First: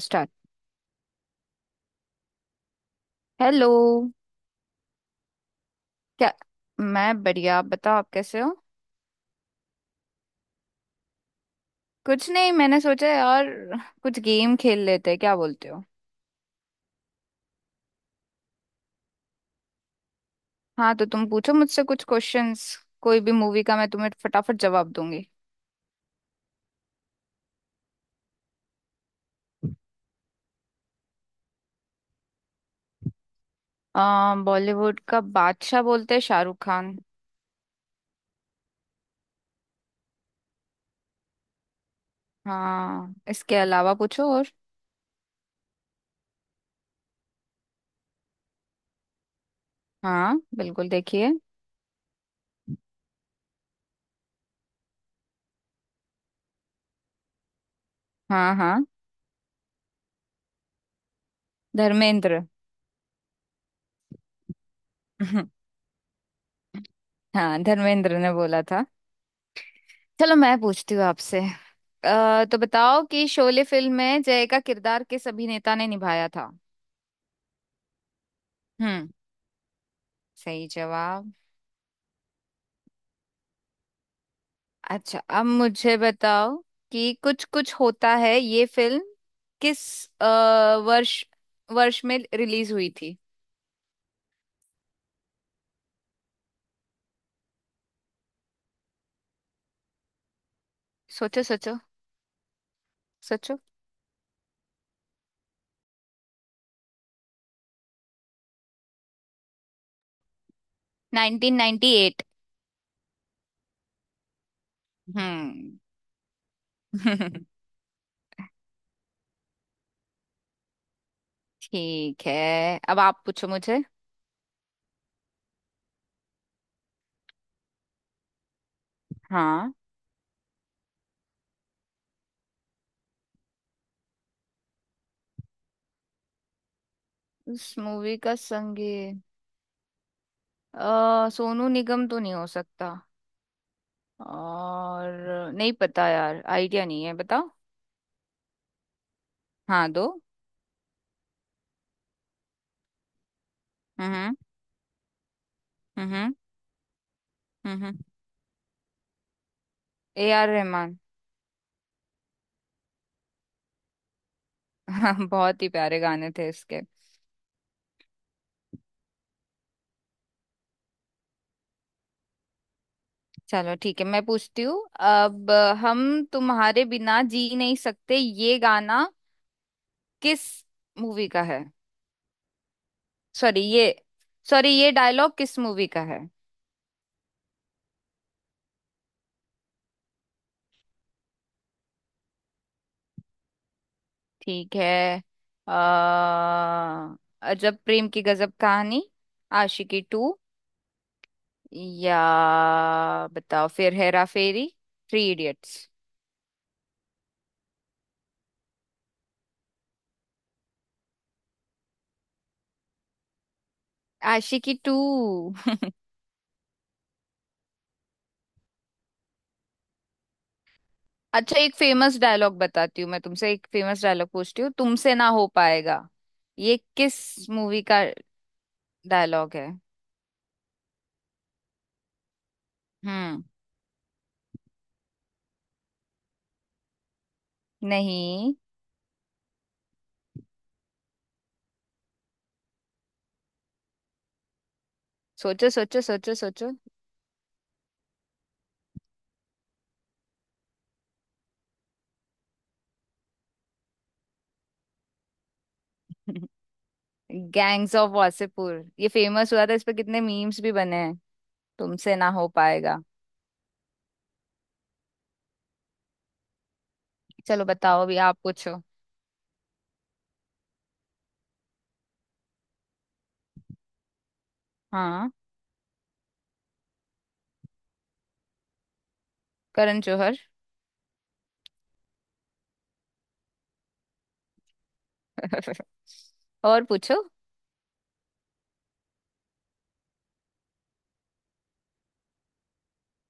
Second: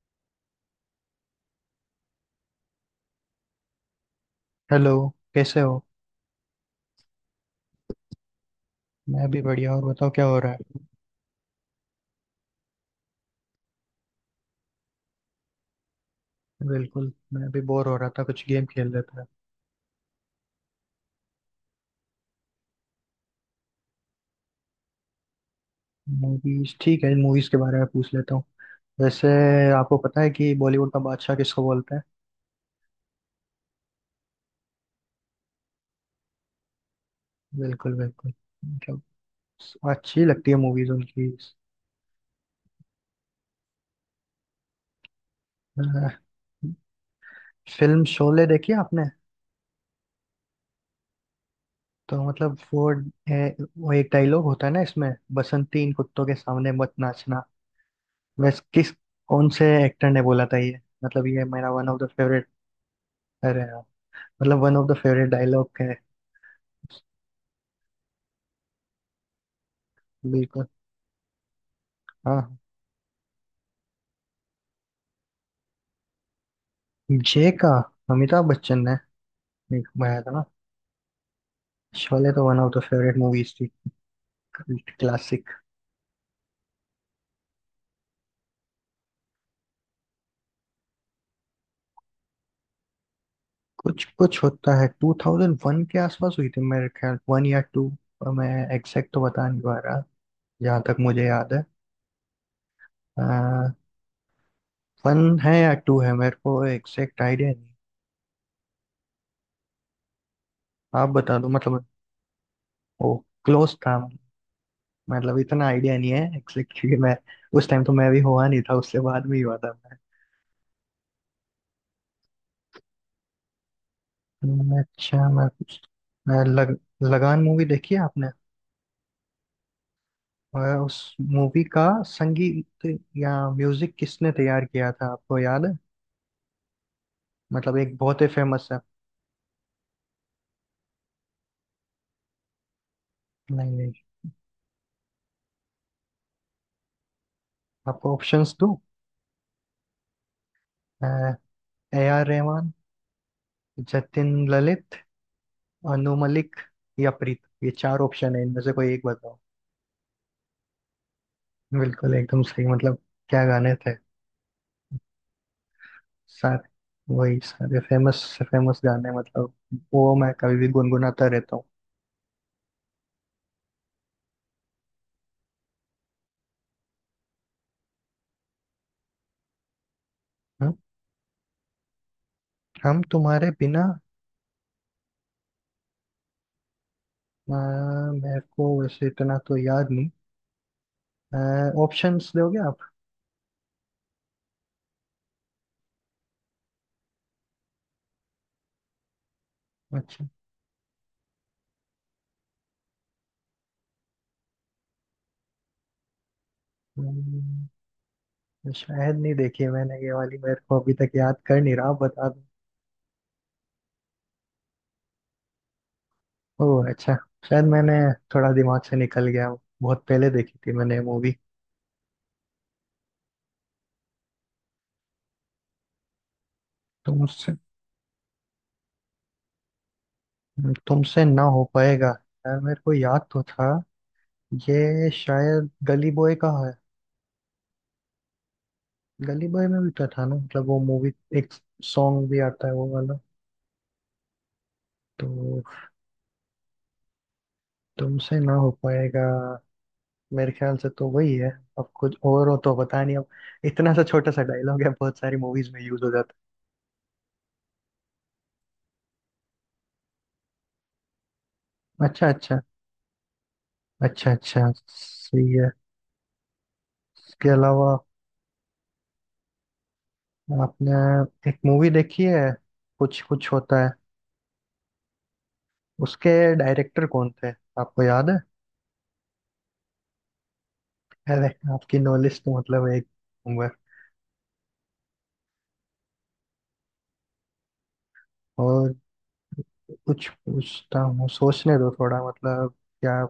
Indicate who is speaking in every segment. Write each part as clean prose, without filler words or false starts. Speaker 1: Start. Hello.
Speaker 2: Hello. कैसे हो?
Speaker 1: क्या? मैं बढ़िया, आप बताओ, आप कैसे हो?
Speaker 2: मैं भी बढ़िया। और बताओ, क्या हो रहा है?
Speaker 1: कुछ नहीं, मैंने सोचा यार कुछ गेम खेल लेते हैं, क्या बोलते हो?
Speaker 2: बिल्कुल, मैं भी बोर हो रहा था। कुछ गेम खेल लेता है।
Speaker 1: हाँ, तो तुम पूछो मुझसे कुछ क्वेश्चंस, कोई भी मूवी का, मैं तुम्हें फटाफट जवाब दूंगी।
Speaker 2: मूवीज ठीक है। मूवीज के बारे में पूछ लेता हूँ। वैसे, आपको पता है कि बॉलीवुड का बादशाह किसको बोलते हैं?
Speaker 1: बॉलीवुड का बादशाह बोलते हैं शाहरुख खान।
Speaker 2: बिल्कुल बिल्कुल। मतलब, अच्छी लगती है मूवीज उनकी।
Speaker 1: हाँ, इसके अलावा पूछो और।
Speaker 2: अ, फिल्म शोले देखी आपने?
Speaker 1: हाँ बिल्कुल, देखिए।
Speaker 2: तो मतलब वो, वो एक डायलॉग होता है ना इसमें। बसंती, इन कुत्तों के सामने मत नाचना।
Speaker 1: हाँ
Speaker 2: वैसे,
Speaker 1: हाँ,
Speaker 2: किस कौन से एक्टर ने बोला था ये? मतलब ये मेरा one of the
Speaker 1: Dharmendra.
Speaker 2: Favourite है। मतलब one of the favourite dialogue है।
Speaker 1: हाँ, धर्मेंद्र ने बोला था। चलो मैं
Speaker 2: बिल्कुल।
Speaker 1: पूछती हूँ आपसे।
Speaker 2: हाँ,
Speaker 1: तो बताओ कि शोले फिल्म में जय का किरदार किस अभिनेता ने निभाया था?
Speaker 2: जे का अमिताभ बच्चन ने
Speaker 1: हम्म।
Speaker 2: एक बनाया था ना।
Speaker 1: सही जवाब।
Speaker 2: शोले तो one of the favourite movies थी।
Speaker 1: अच्छा, अब
Speaker 2: क्लासिक।
Speaker 1: मुझे बताओ कि कुछ कुछ होता है ये फिल्म किस अ, वर्ष वर्ष में रिलीज हुई थी?
Speaker 2: कुछ कुछ होता है 2001 के आसपास हुई थी, मेरे ख्याल, वन या टू। मैं एग्जैक्ट तो बता नहीं पा रहा। जहाँ तक मुझे
Speaker 1: सोचो
Speaker 2: याद है,
Speaker 1: सोचो, सोचो।
Speaker 2: वन है या टू है, मेरे को एग्जैक्ट आइडिया नहीं। आप बता दो मतलब।
Speaker 1: 1998।
Speaker 2: ओ, क्लोज था। मतलब इतना
Speaker 1: हम्म।
Speaker 2: आइडिया नहीं है एग्जैक्ट, क्योंकि मैं उस टाइम तो मैं भी हुआ नहीं था, उससे बाद में ही हुआ था।
Speaker 1: ठीक है, अब आप पूछो मुझे।
Speaker 2: अच्छा, मैं लगान मूवी देखी है आपने?
Speaker 1: हाँ।
Speaker 2: और उस मूवी का संगीत या म्यूजिक किसने तैयार किया था, आपको याद है?
Speaker 1: उस
Speaker 2: मतलब एक
Speaker 1: मूवी
Speaker 2: बहुत ही
Speaker 1: का
Speaker 2: फेमस है।
Speaker 1: संगीत, सोनू निगम तो नहीं हो सकता।
Speaker 2: नहीं नहीं।
Speaker 1: और नहीं पता यार, आइडिया नहीं है, बताओ।
Speaker 2: आपको ऑप्शंस दो।
Speaker 1: हाँ, दो।
Speaker 2: ए आर रहमान, जतिन
Speaker 1: हम्म,
Speaker 2: ललित, अनु
Speaker 1: हम्म,
Speaker 2: मलिक, या प्रीत, ये
Speaker 1: हम्म,
Speaker 2: चार ऑप्शन है, इनमें से कोई एक बताओ।
Speaker 1: ए आर रहमान।
Speaker 2: बिल्कुल, एकदम सही। मतलब क्या गाने थे।
Speaker 1: हाँ, बहुत ही प्यारे गाने थे इसके।
Speaker 2: सारे, वही सारे फेमस से फेमस गाने, मतलब वो मैं कभी भी गुनगुनाता रहता हूँ।
Speaker 1: चलो ठीक है, मैं पूछती हूँ अब। हम तुम्हारे बिना जी नहीं सकते, ये गाना किस
Speaker 2: हम्म?
Speaker 1: मूवी का है?
Speaker 2: हम तुम्हारे
Speaker 1: सॉरी ये
Speaker 2: बिना।
Speaker 1: सॉरी, ये डायलॉग किस मूवी का है?
Speaker 2: मेरे को वैसे इतना तो याद नहीं। ऑप्शंस दोगे आप?
Speaker 1: ठीक है। अ अजब प्रेम की गजब कहानी, आशिकी
Speaker 2: अच्छा।
Speaker 1: टू, या बताओ फिर, हेरा फेरी, थ्री इडियट्स।
Speaker 2: हम्म, शायद नहीं देखी है मैंने, ये वाली मेरे को अभी तक याद कर नहीं रहा। आप बता दो।
Speaker 1: आशिकी टू।
Speaker 2: ओह, अच्छा। शायद मैंने, थोड़ा दिमाग से निकल गया। बहुत पहले देखी थी मैंने मूवी।
Speaker 1: अच्छा, एक फेमस डायलॉग बताती हूँ मैं तुमसे, एक फेमस डायलॉग पूछती हूँ तुमसे, ना हो पाएगा, ये किस
Speaker 2: तुमसे
Speaker 1: मूवी का डायलॉग है?
Speaker 2: तुमसे ना हो पाएगा। यार, मेरे को याद तो
Speaker 1: हम्म।
Speaker 2: था। ये शायद गली बॉय का है।
Speaker 1: नहीं।
Speaker 2: गली बॉय में भी तो था ना, मतलब वो मूवी एक सॉन्ग भी आता है वो वाला, तो।
Speaker 1: सोचो सोचो सोचो सोचो।
Speaker 2: तुमसे ना हो पाएगा, मेरे ख्याल से तो वही है। अब कुछ और हो तो पता नहीं अब। इतना सा छोटा सा डायलॉग है, बहुत सारी मूवीज में यूज हो जाता
Speaker 1: गैंग्स ऑफ वासेपुर। ये फेमस हुआ था, इस पे कितने मीम्स भी बने हैं,
Speaker 2: है।
Speaker 1: तुमसे
Speaker 2: अच्छा
Speaker 1: ना हो
Speaker 2: अच्छा।
Speaker 1: पाएगा।
Speaker 2: अच्छा अच्छा। सही है। इसके
Speaker 1: चलो
Speaker 2: अलावा,
Speaker 1: बताओ, अभी आप पूछो।
Speaker 2: आपने एक मूवी देखी है, कुछ कुछ होता है,
Speaker 1: हाँ,
Speaker 2: उसके डायरेक्टर कौन थे, आपको याद है?
Speaker 1: करण जौहर।
Speaker 2: अरे, आपकी नॉलेज तो मतलब एक नंबर।
Speaker 1: और पूछो।
Speaker 2: और कुछ पूछता हूँ, सोचने दो थोड़ा, मतलब क्या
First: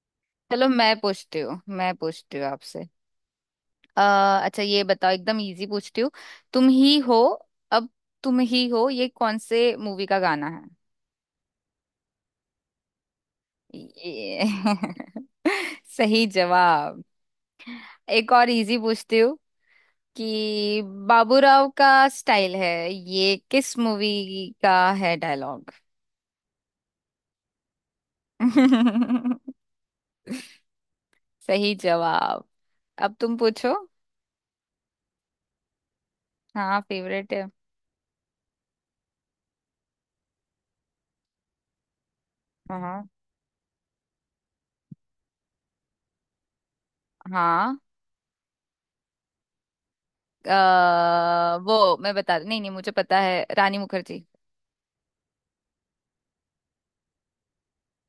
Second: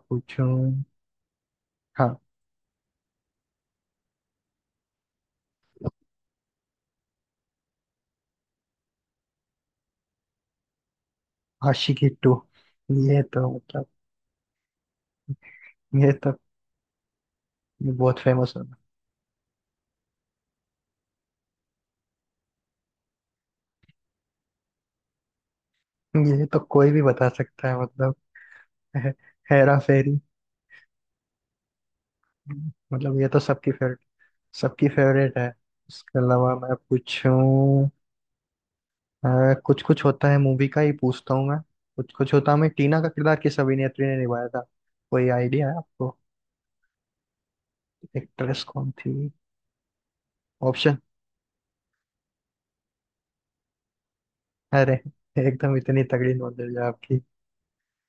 Speaker 1: चलो,
Speaker 2: पूछूं।
Speaker 1: मैं
Speaker 2: हाँ।
Speaker 1: पूछती हूँ आपसे। अ, अच्छा, ये बताओ, एकदम इजी पूछती हूँ। तुम ही हो। अब, तुम ही हो, ये कौन से मूवी का गाना है?
Speaker 2: आशिकी टू, ये तो मतलब
Speaker 1: ये।
Speaker 2: ये
Speaker 1: सही
Speaker 2: तो
Speaker 1: जवाब।
Speaker 2: बहुत
Speaker 1: एक और
Speaker 2: फेमस है।
Speaker 1: इजी पूछती हूँ, कि बाबूराव का स्टाइल है, ये किस मूवी का है डायलॉग?
Speaker 2: ये तो कोई भी बता सकता है मतलब। हे, हेरा फेरी।
Speaker 1: सही जवाब। अब
Speaker 2: मतलब ये
Speaker 1: तुम
Speaker 2: तो सबकी
Speaker 1: पूछो।
Speaker 2: फेवरेट, सबकी फेवरेट है। इसके अलावा मैं
Speaker 1: हाँ, फेवरेट है।
Speaker 2: पूछूं, कुछ कुछ होता है मूवी का ही पूछता हूँ मैं। कुछ कुछ होता है में टीना
Speaker 1: हाँ,
Speaker 2: का किरदार किस अभिनेत्री ने निभाया था? कोई आइडिया है आपको?
Speaker 1: हाँ।
Speaker 2: एक्ट्रेस कौन थी? ऑप्शन?
Speaker 1: वो मैं बता नहीं, नहीं, मुझे पता है, रानी मुखर्जी।
Speaker 2: अरे, एकदम इतनी तगड़ी नॉलेज है आपकी।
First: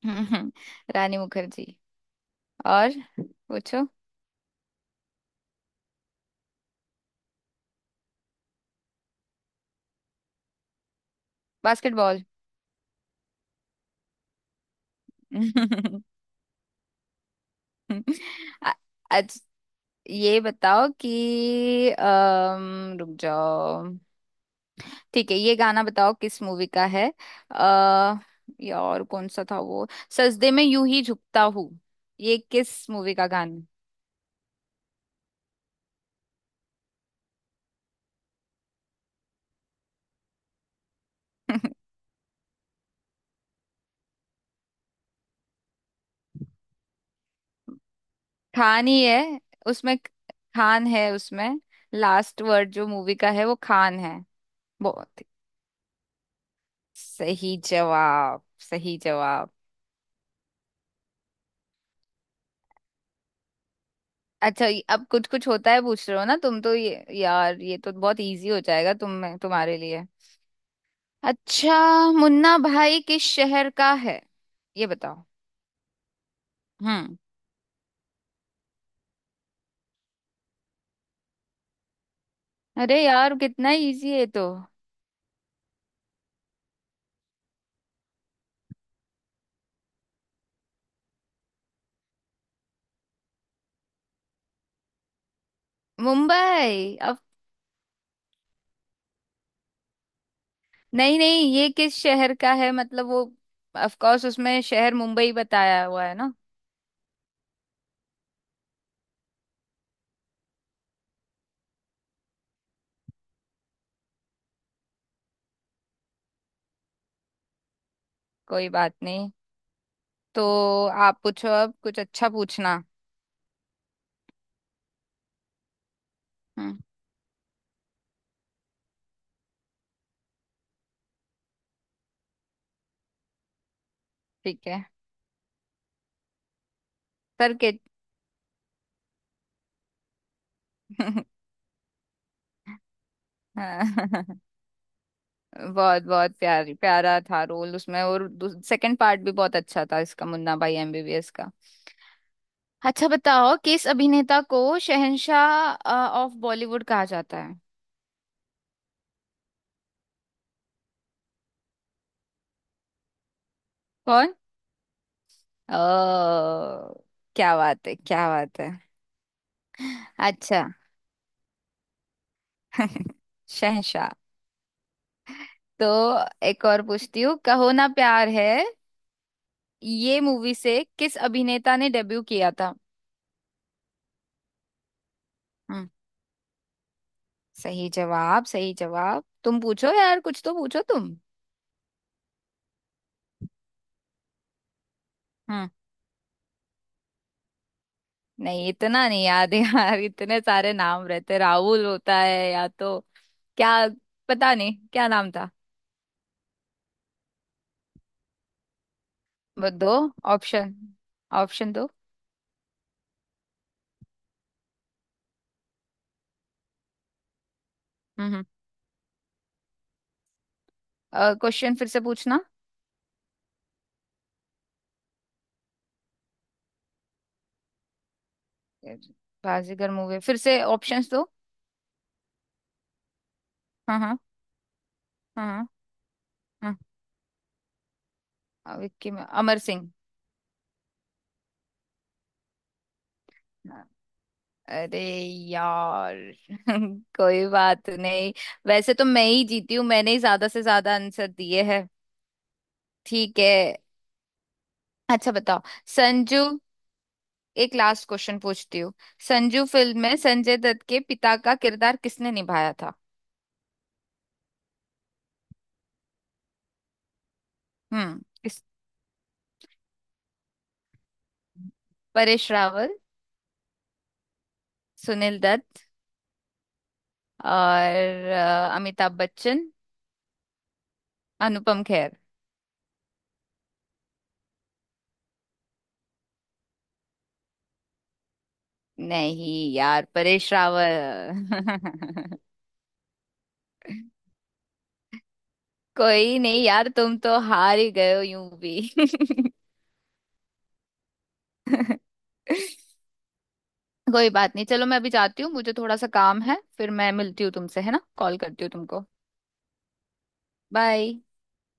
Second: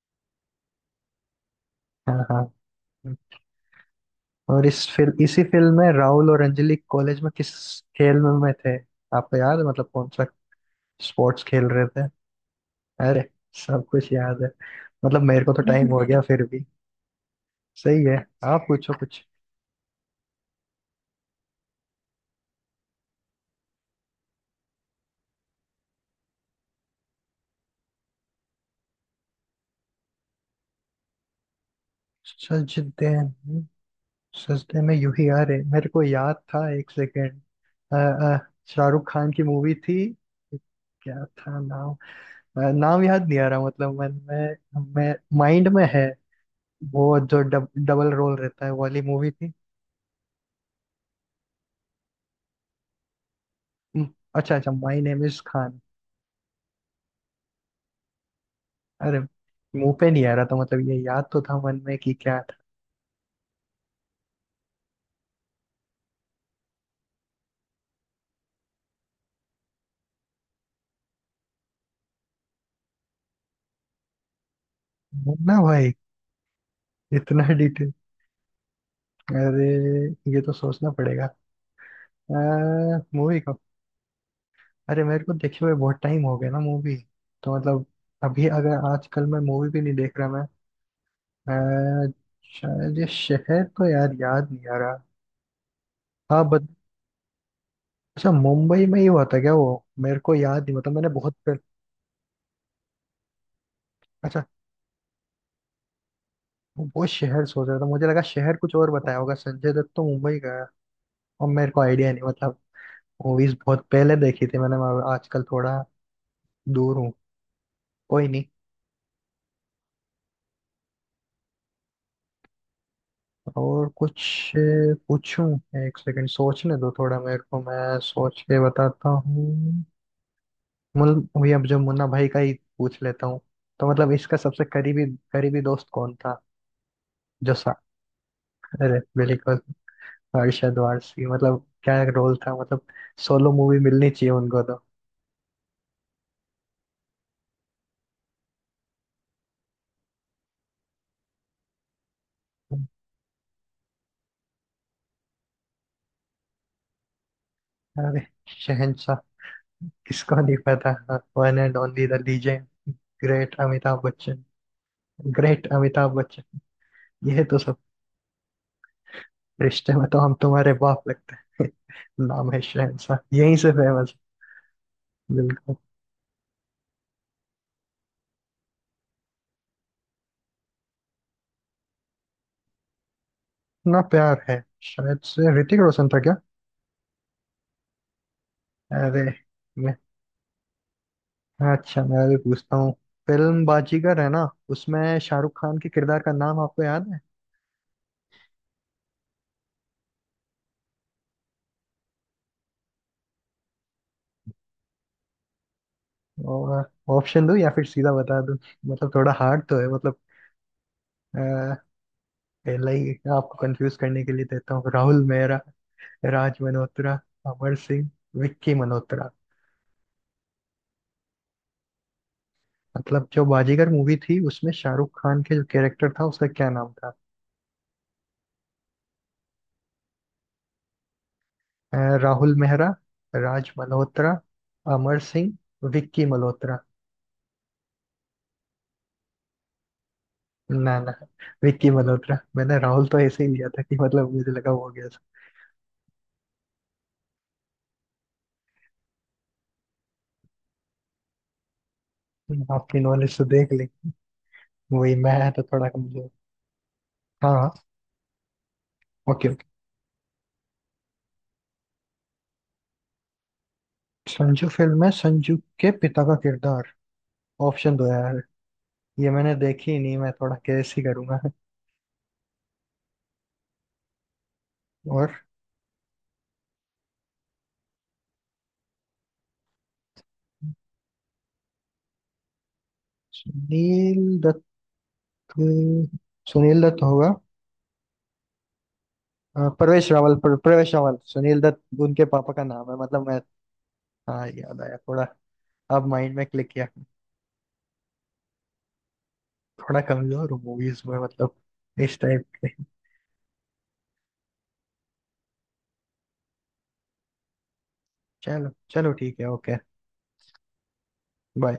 Speaker 1: रानी मुखर्जी।
Speaker 2: हाँ हाँ।
Speaker 1: और पूछो।
Speaker 2: और इस फिल्म इसी फिल्म में राहुल और अंजलि कॉलेज में किस खेल में थे? आपको याद है, मतलब कौन सा स्पोर्ट्स खेल रहे थे?
Speaker 1: बास्केटबॉल।
Speaker 2: अरे, सब कुछ याद है। मतलब मेरे को तो टाइम हो गया फिर भी। सही है। आप पूछो कुछ।
Speaker 1: आज ये बताओ कि रुक जाओ, ठीक है, ये गाना बताओ किस मूवी का है। आ, यार कौन सा था वो, सजदे में यूं ही झुकता हूँ, ये किस
Speaker 2: सजदे
Speaker 1: मूवी का गाना?
Speaker 2: सजदे में यूं ही आ रहे, मेरे को याद था, एक सेकेंड। शाहरुख खान की मूवी थी। क्या था नाम? नाम याद नहीं आ रहा, मतलब मन में, मैं माइंड में है। वो जो डबल रोल रहता है वो
Speaker 1: खान
Speaker 2: वाली
Speaker 1: ही
Speaker 2: मूवी
Speaker 1: है
Speaker 2: थी।
Speaker 1: उसमें। खान है उसमें, लास्ट वर्ड जो मूवी का है वो खान
Speaker 2: हम्म,
Speaker 1: है।
Speaker 2: अच्छा अच्छा, माई
Speaker 1: बहुत ही
Speaker 2: नेम इज खान।
Speaker 1: सही जवाब, सही
Speaker 2: अरे,
Speaker 1: जवाब।
Speaker 2: मुंह पे नहीं आ रहा था, मतलब ये याद तो था मन में कि क्या
Speaker 1: अच्छा, अब कुछ कुछ होता है पूछ रहे हो ना तुम, तो ये यार, ये तो बहुत इजी हो जाएगा तुम्हारे लिए। अच्छा, मुन्ना भाई किस शहर का है, ये बताओ।
Speaker 2: था ना भाई।
Speaker 1: हम्म।
Speaker 2: इतना, अरे, ये तो सोचना पड़ेगा।
Speaker 1: अरे यार,
Speaker 2: मूवी का।
Speaker 1: कितना इजी है ये तो।
Speaker 2: अरे, मेरे को देखे हुए बहुत टाइम हो गया ना मूवी, तो मतलब। अभी अगर आजकल मैं मूवी भी नहीं देख रहा, मैं, अ, शायद ये शहर तो यार याद नहीं आ रहा। हाँ, बट
Speaker 1: मुंबई। अब,
Speaker 2: अच्छा मुंबई में ही हुआ था क्या वो मेरे को याद नहीं, मतलब
Speaker 1: नहीं नहीं, ये किस शहर का है मतलब वो, ऑफ कोर्स
Speaker 2: अच्छा,
Speaker 1: उसमें शहर मुंबई बताया हुआ है ना।
Speaker 2: वो शहर सोच रहा था, मुझे लगा शहर कुछ और बताया होगा। संजय दत्त तो मुंबई का है। और मेरे को आइडिया नहीं, मतलब मूवीज बहुत पहले देखी थी मैंने। मैं आजकल थोड़ा दूर हूँ। कोई नहीं।
Speaker 1: कोई बात नहीं, तो आप पूछो अब, कुछ अच्छा पूछना।
Speaker 2: और कुछ पूछूं? एक सेकंड, सोचने
Speaker 1: हम्म,
Speaker 2: दो थोड़ा मेरे को, मैं सोच के बताता हूँ। वही, अब जो मुन्ना भाई का ही पूछ लेता हूँ। तो मतलब इसका सबसे
Speaker 1: ठीक है,
Speaker 2: करीबी करीबी दोस्त कौन था। जो
Speaker 1: सर के।
Speaker 2: सा अरे बिल्कुल, अरशद वारसी, मतलब क्या रोल था, मतलब सोलो मूवी मिलनी चाहिए
Speaker 1: बहुत
Speaker 2: उनको तो।
Speaker 1: बहुत प्यारी प्यारा था रोल उसमें, और सेकंड पार्ट भी बहुत अच्छा था इसका, मुन्ना भाई एमबीबीएस का। अच्छा बताओ, किस अभिनेता को शहंशाह ऑफ बॉलीवुड कहा जाता है?
Speaker 2: अरे, शहंशाह, किसको नहीं पता। One and only the legend, great Amitabh
Speaker 1: कौन?
Speaker 2: बच्चन। ग्रेट अमिताभ
Speaker 1: ओ,
Speaker 2: बच्चन। ये
Speaker 1: क्या
Speaker 2: तो,
Speaker 1: बात है, क्या बात है।
Speaker 2: रिश्ते में तो हम
Speaker 1: अच्छा।
Speaker 2: तुम्हारे बाप लगते हैं। नाम है शहंशाह, यहीं से
Speaker 1: शहंशाह।
Speaker 2: फेमस। बिल्कुल।
Speaker 1: तो एक और पूछती हूँ, कहो ना प्यार है, ये मूवी से किस अभिनेता ने डेब्यू किया था?
Speaker 2: इतना प्यार है। शायद से ऋतिक
Speaker 1: हम्म,
Speaker 2: रोशन था क्या?
Speaker 1: सही जवाब, सही
Speaker 2: अरे,
Speaker 1: जवाब। तुम पूछो
Speaker 2: मैं
Speaker 1: यार, कुछ तो पूछो तुम।
Speaker 2: अच्छा, मैं भी पूछता हूँ। फिल्म बाजीगर है ना, उसमें शाहरुख
Speaker 1: हम्म,
Speaker 2: खान के किरदार का नाम आपको याद है?
Speaker 1: नहीं इतना नहीं याद है यार, इतने सारे नाम रहते, राहुल होता है या तो क्या, पता नहीं क्या नाम था।
Speaker 2: और ऑप्शन दूं या फिर सीधा बता दूं? मतलब थोड़ा हार्ड
Speaker 1: वो
Speaker 2: तो है
Speaker 1: दो
Speaker 2: मतलब।
Speaker 1: ऑप्शन,
Speaker 2: अ,
Speaker 1: ऑप्शन दो।
Speaker 2: पहले ही आपको कंफ्यूज करने के लिए देता हूँ। राहुल मेहरा, राज मल्होत्रा, अमर सिंह,
Speaker 1: हम्म।
Speaker 2: विक्की मल्होत्रा।
Speaker 1: क्वेश्चन फिर से पूछना।
Speaker 2: मतलब जो बाजीगर मूवी थी, उसमें शाहरुख खान के जो कैरेक्टर था उसका क्या नाम था?
Speaker 1: बाजीगर मूवी, फिर से ऑप्शंस दो।
Speaker 2: अ, राहुल मेहरा, राज
Speaker 1: हाँ हाँ।
Speaker 2: मल्होत्रा, अमर
Speaker 1: हाँ हाँ।
Speaker 2: सिंह, विक्की मल्होत्रा।
Speaker 1: हाँ। विक्की, में अमर सिंह।
Speaker 2: ना ना, विक्की मल्होत्रा। मैंने राहुल तो ऐसे ही लिया था कि मतलब मुझे लगा वो हो
Speaker 1: अरे
Speaker 2: गया।
Speaker 1: यार, कोई बात नहीं। वैसे तो मैं ही जीती हूँ, मैंने ही ज्यादा से ज्यादा आंसर दिए हैं।
Speaker 2: था, आपकी नॉलेज
Speaker 1: ठीक
Speaker 2: तो
Speaker 1: है,
Speaker 2: देख ली। वही, मैं
Speaker 1: अच्छा
Speaker 2: है
Speaker 1: बताओ,
Speaker 2: तो थोड़ा कमजोर।
Speaker 1: संजू।
Speaker 2: हाँ हाँ।
Speaker 1: एक लास्ट क्वेश्चन पूछती हूँ,
Speaker 2: ओके ओके।
Speaker 1: संजू फिल्म में संजय दत्त के पिता का किरदार किसने निभाया था?
Speaker 2: संजू फिल्म में संजू के पिता का किरदार, ऑप्शन दो
Speaker 1: हम्म,
Speaker 2: यार।
Speaker 1: किस?
Speaker 2: ये मैंने देखी ही नहीं, मैं थोड़ा कैसे ही करूंगा।
Speaker 1: परेश रावल,
Speaker 2: और
Speaker 1: सुनील दत्त, और अमिताभ बच्चन, अनुपम खेर।
Speaker 2: सुनील दत्त, सुनील दत्त होगा। हाँ,
Speaker 1: नहीं यार,
Speaker 2: प्रवेश रावल,
Speaker 1: परेश
Speaker 2: प्रवेश रावल, सुनील दत्त उनके
Speaker 1: रावल।
Speaker 2: पापा का नाम है, मतलब मैं। हाँ, याद आया थोड़ा, अब माइंड
Speaker 1: कोई
Speaker 2: में
Speaker 1: नहीं
Speaker 2: क्लिक किया।
Speaker 1: यार, तुम तो हार ही गए हो यूं भी।
Speaker 2: थोड़ा कमजोर हूँ मूवीज में, मतलब इस टाइप के।
Speaker 1: कोई बात नहीं, चलो मैं अभी जाती हूँ, मुझे थोड़ा सा काम है, फिर मैं मिलती हूँ तुमसे, है ना, कॉल करती
Speaker 2: चलो
Speaker 1: हूँ तुमको।
Speaker 2: चलो, ठीक है, ओके।
Speaker 1: बाय।
Speaker 2: बाय।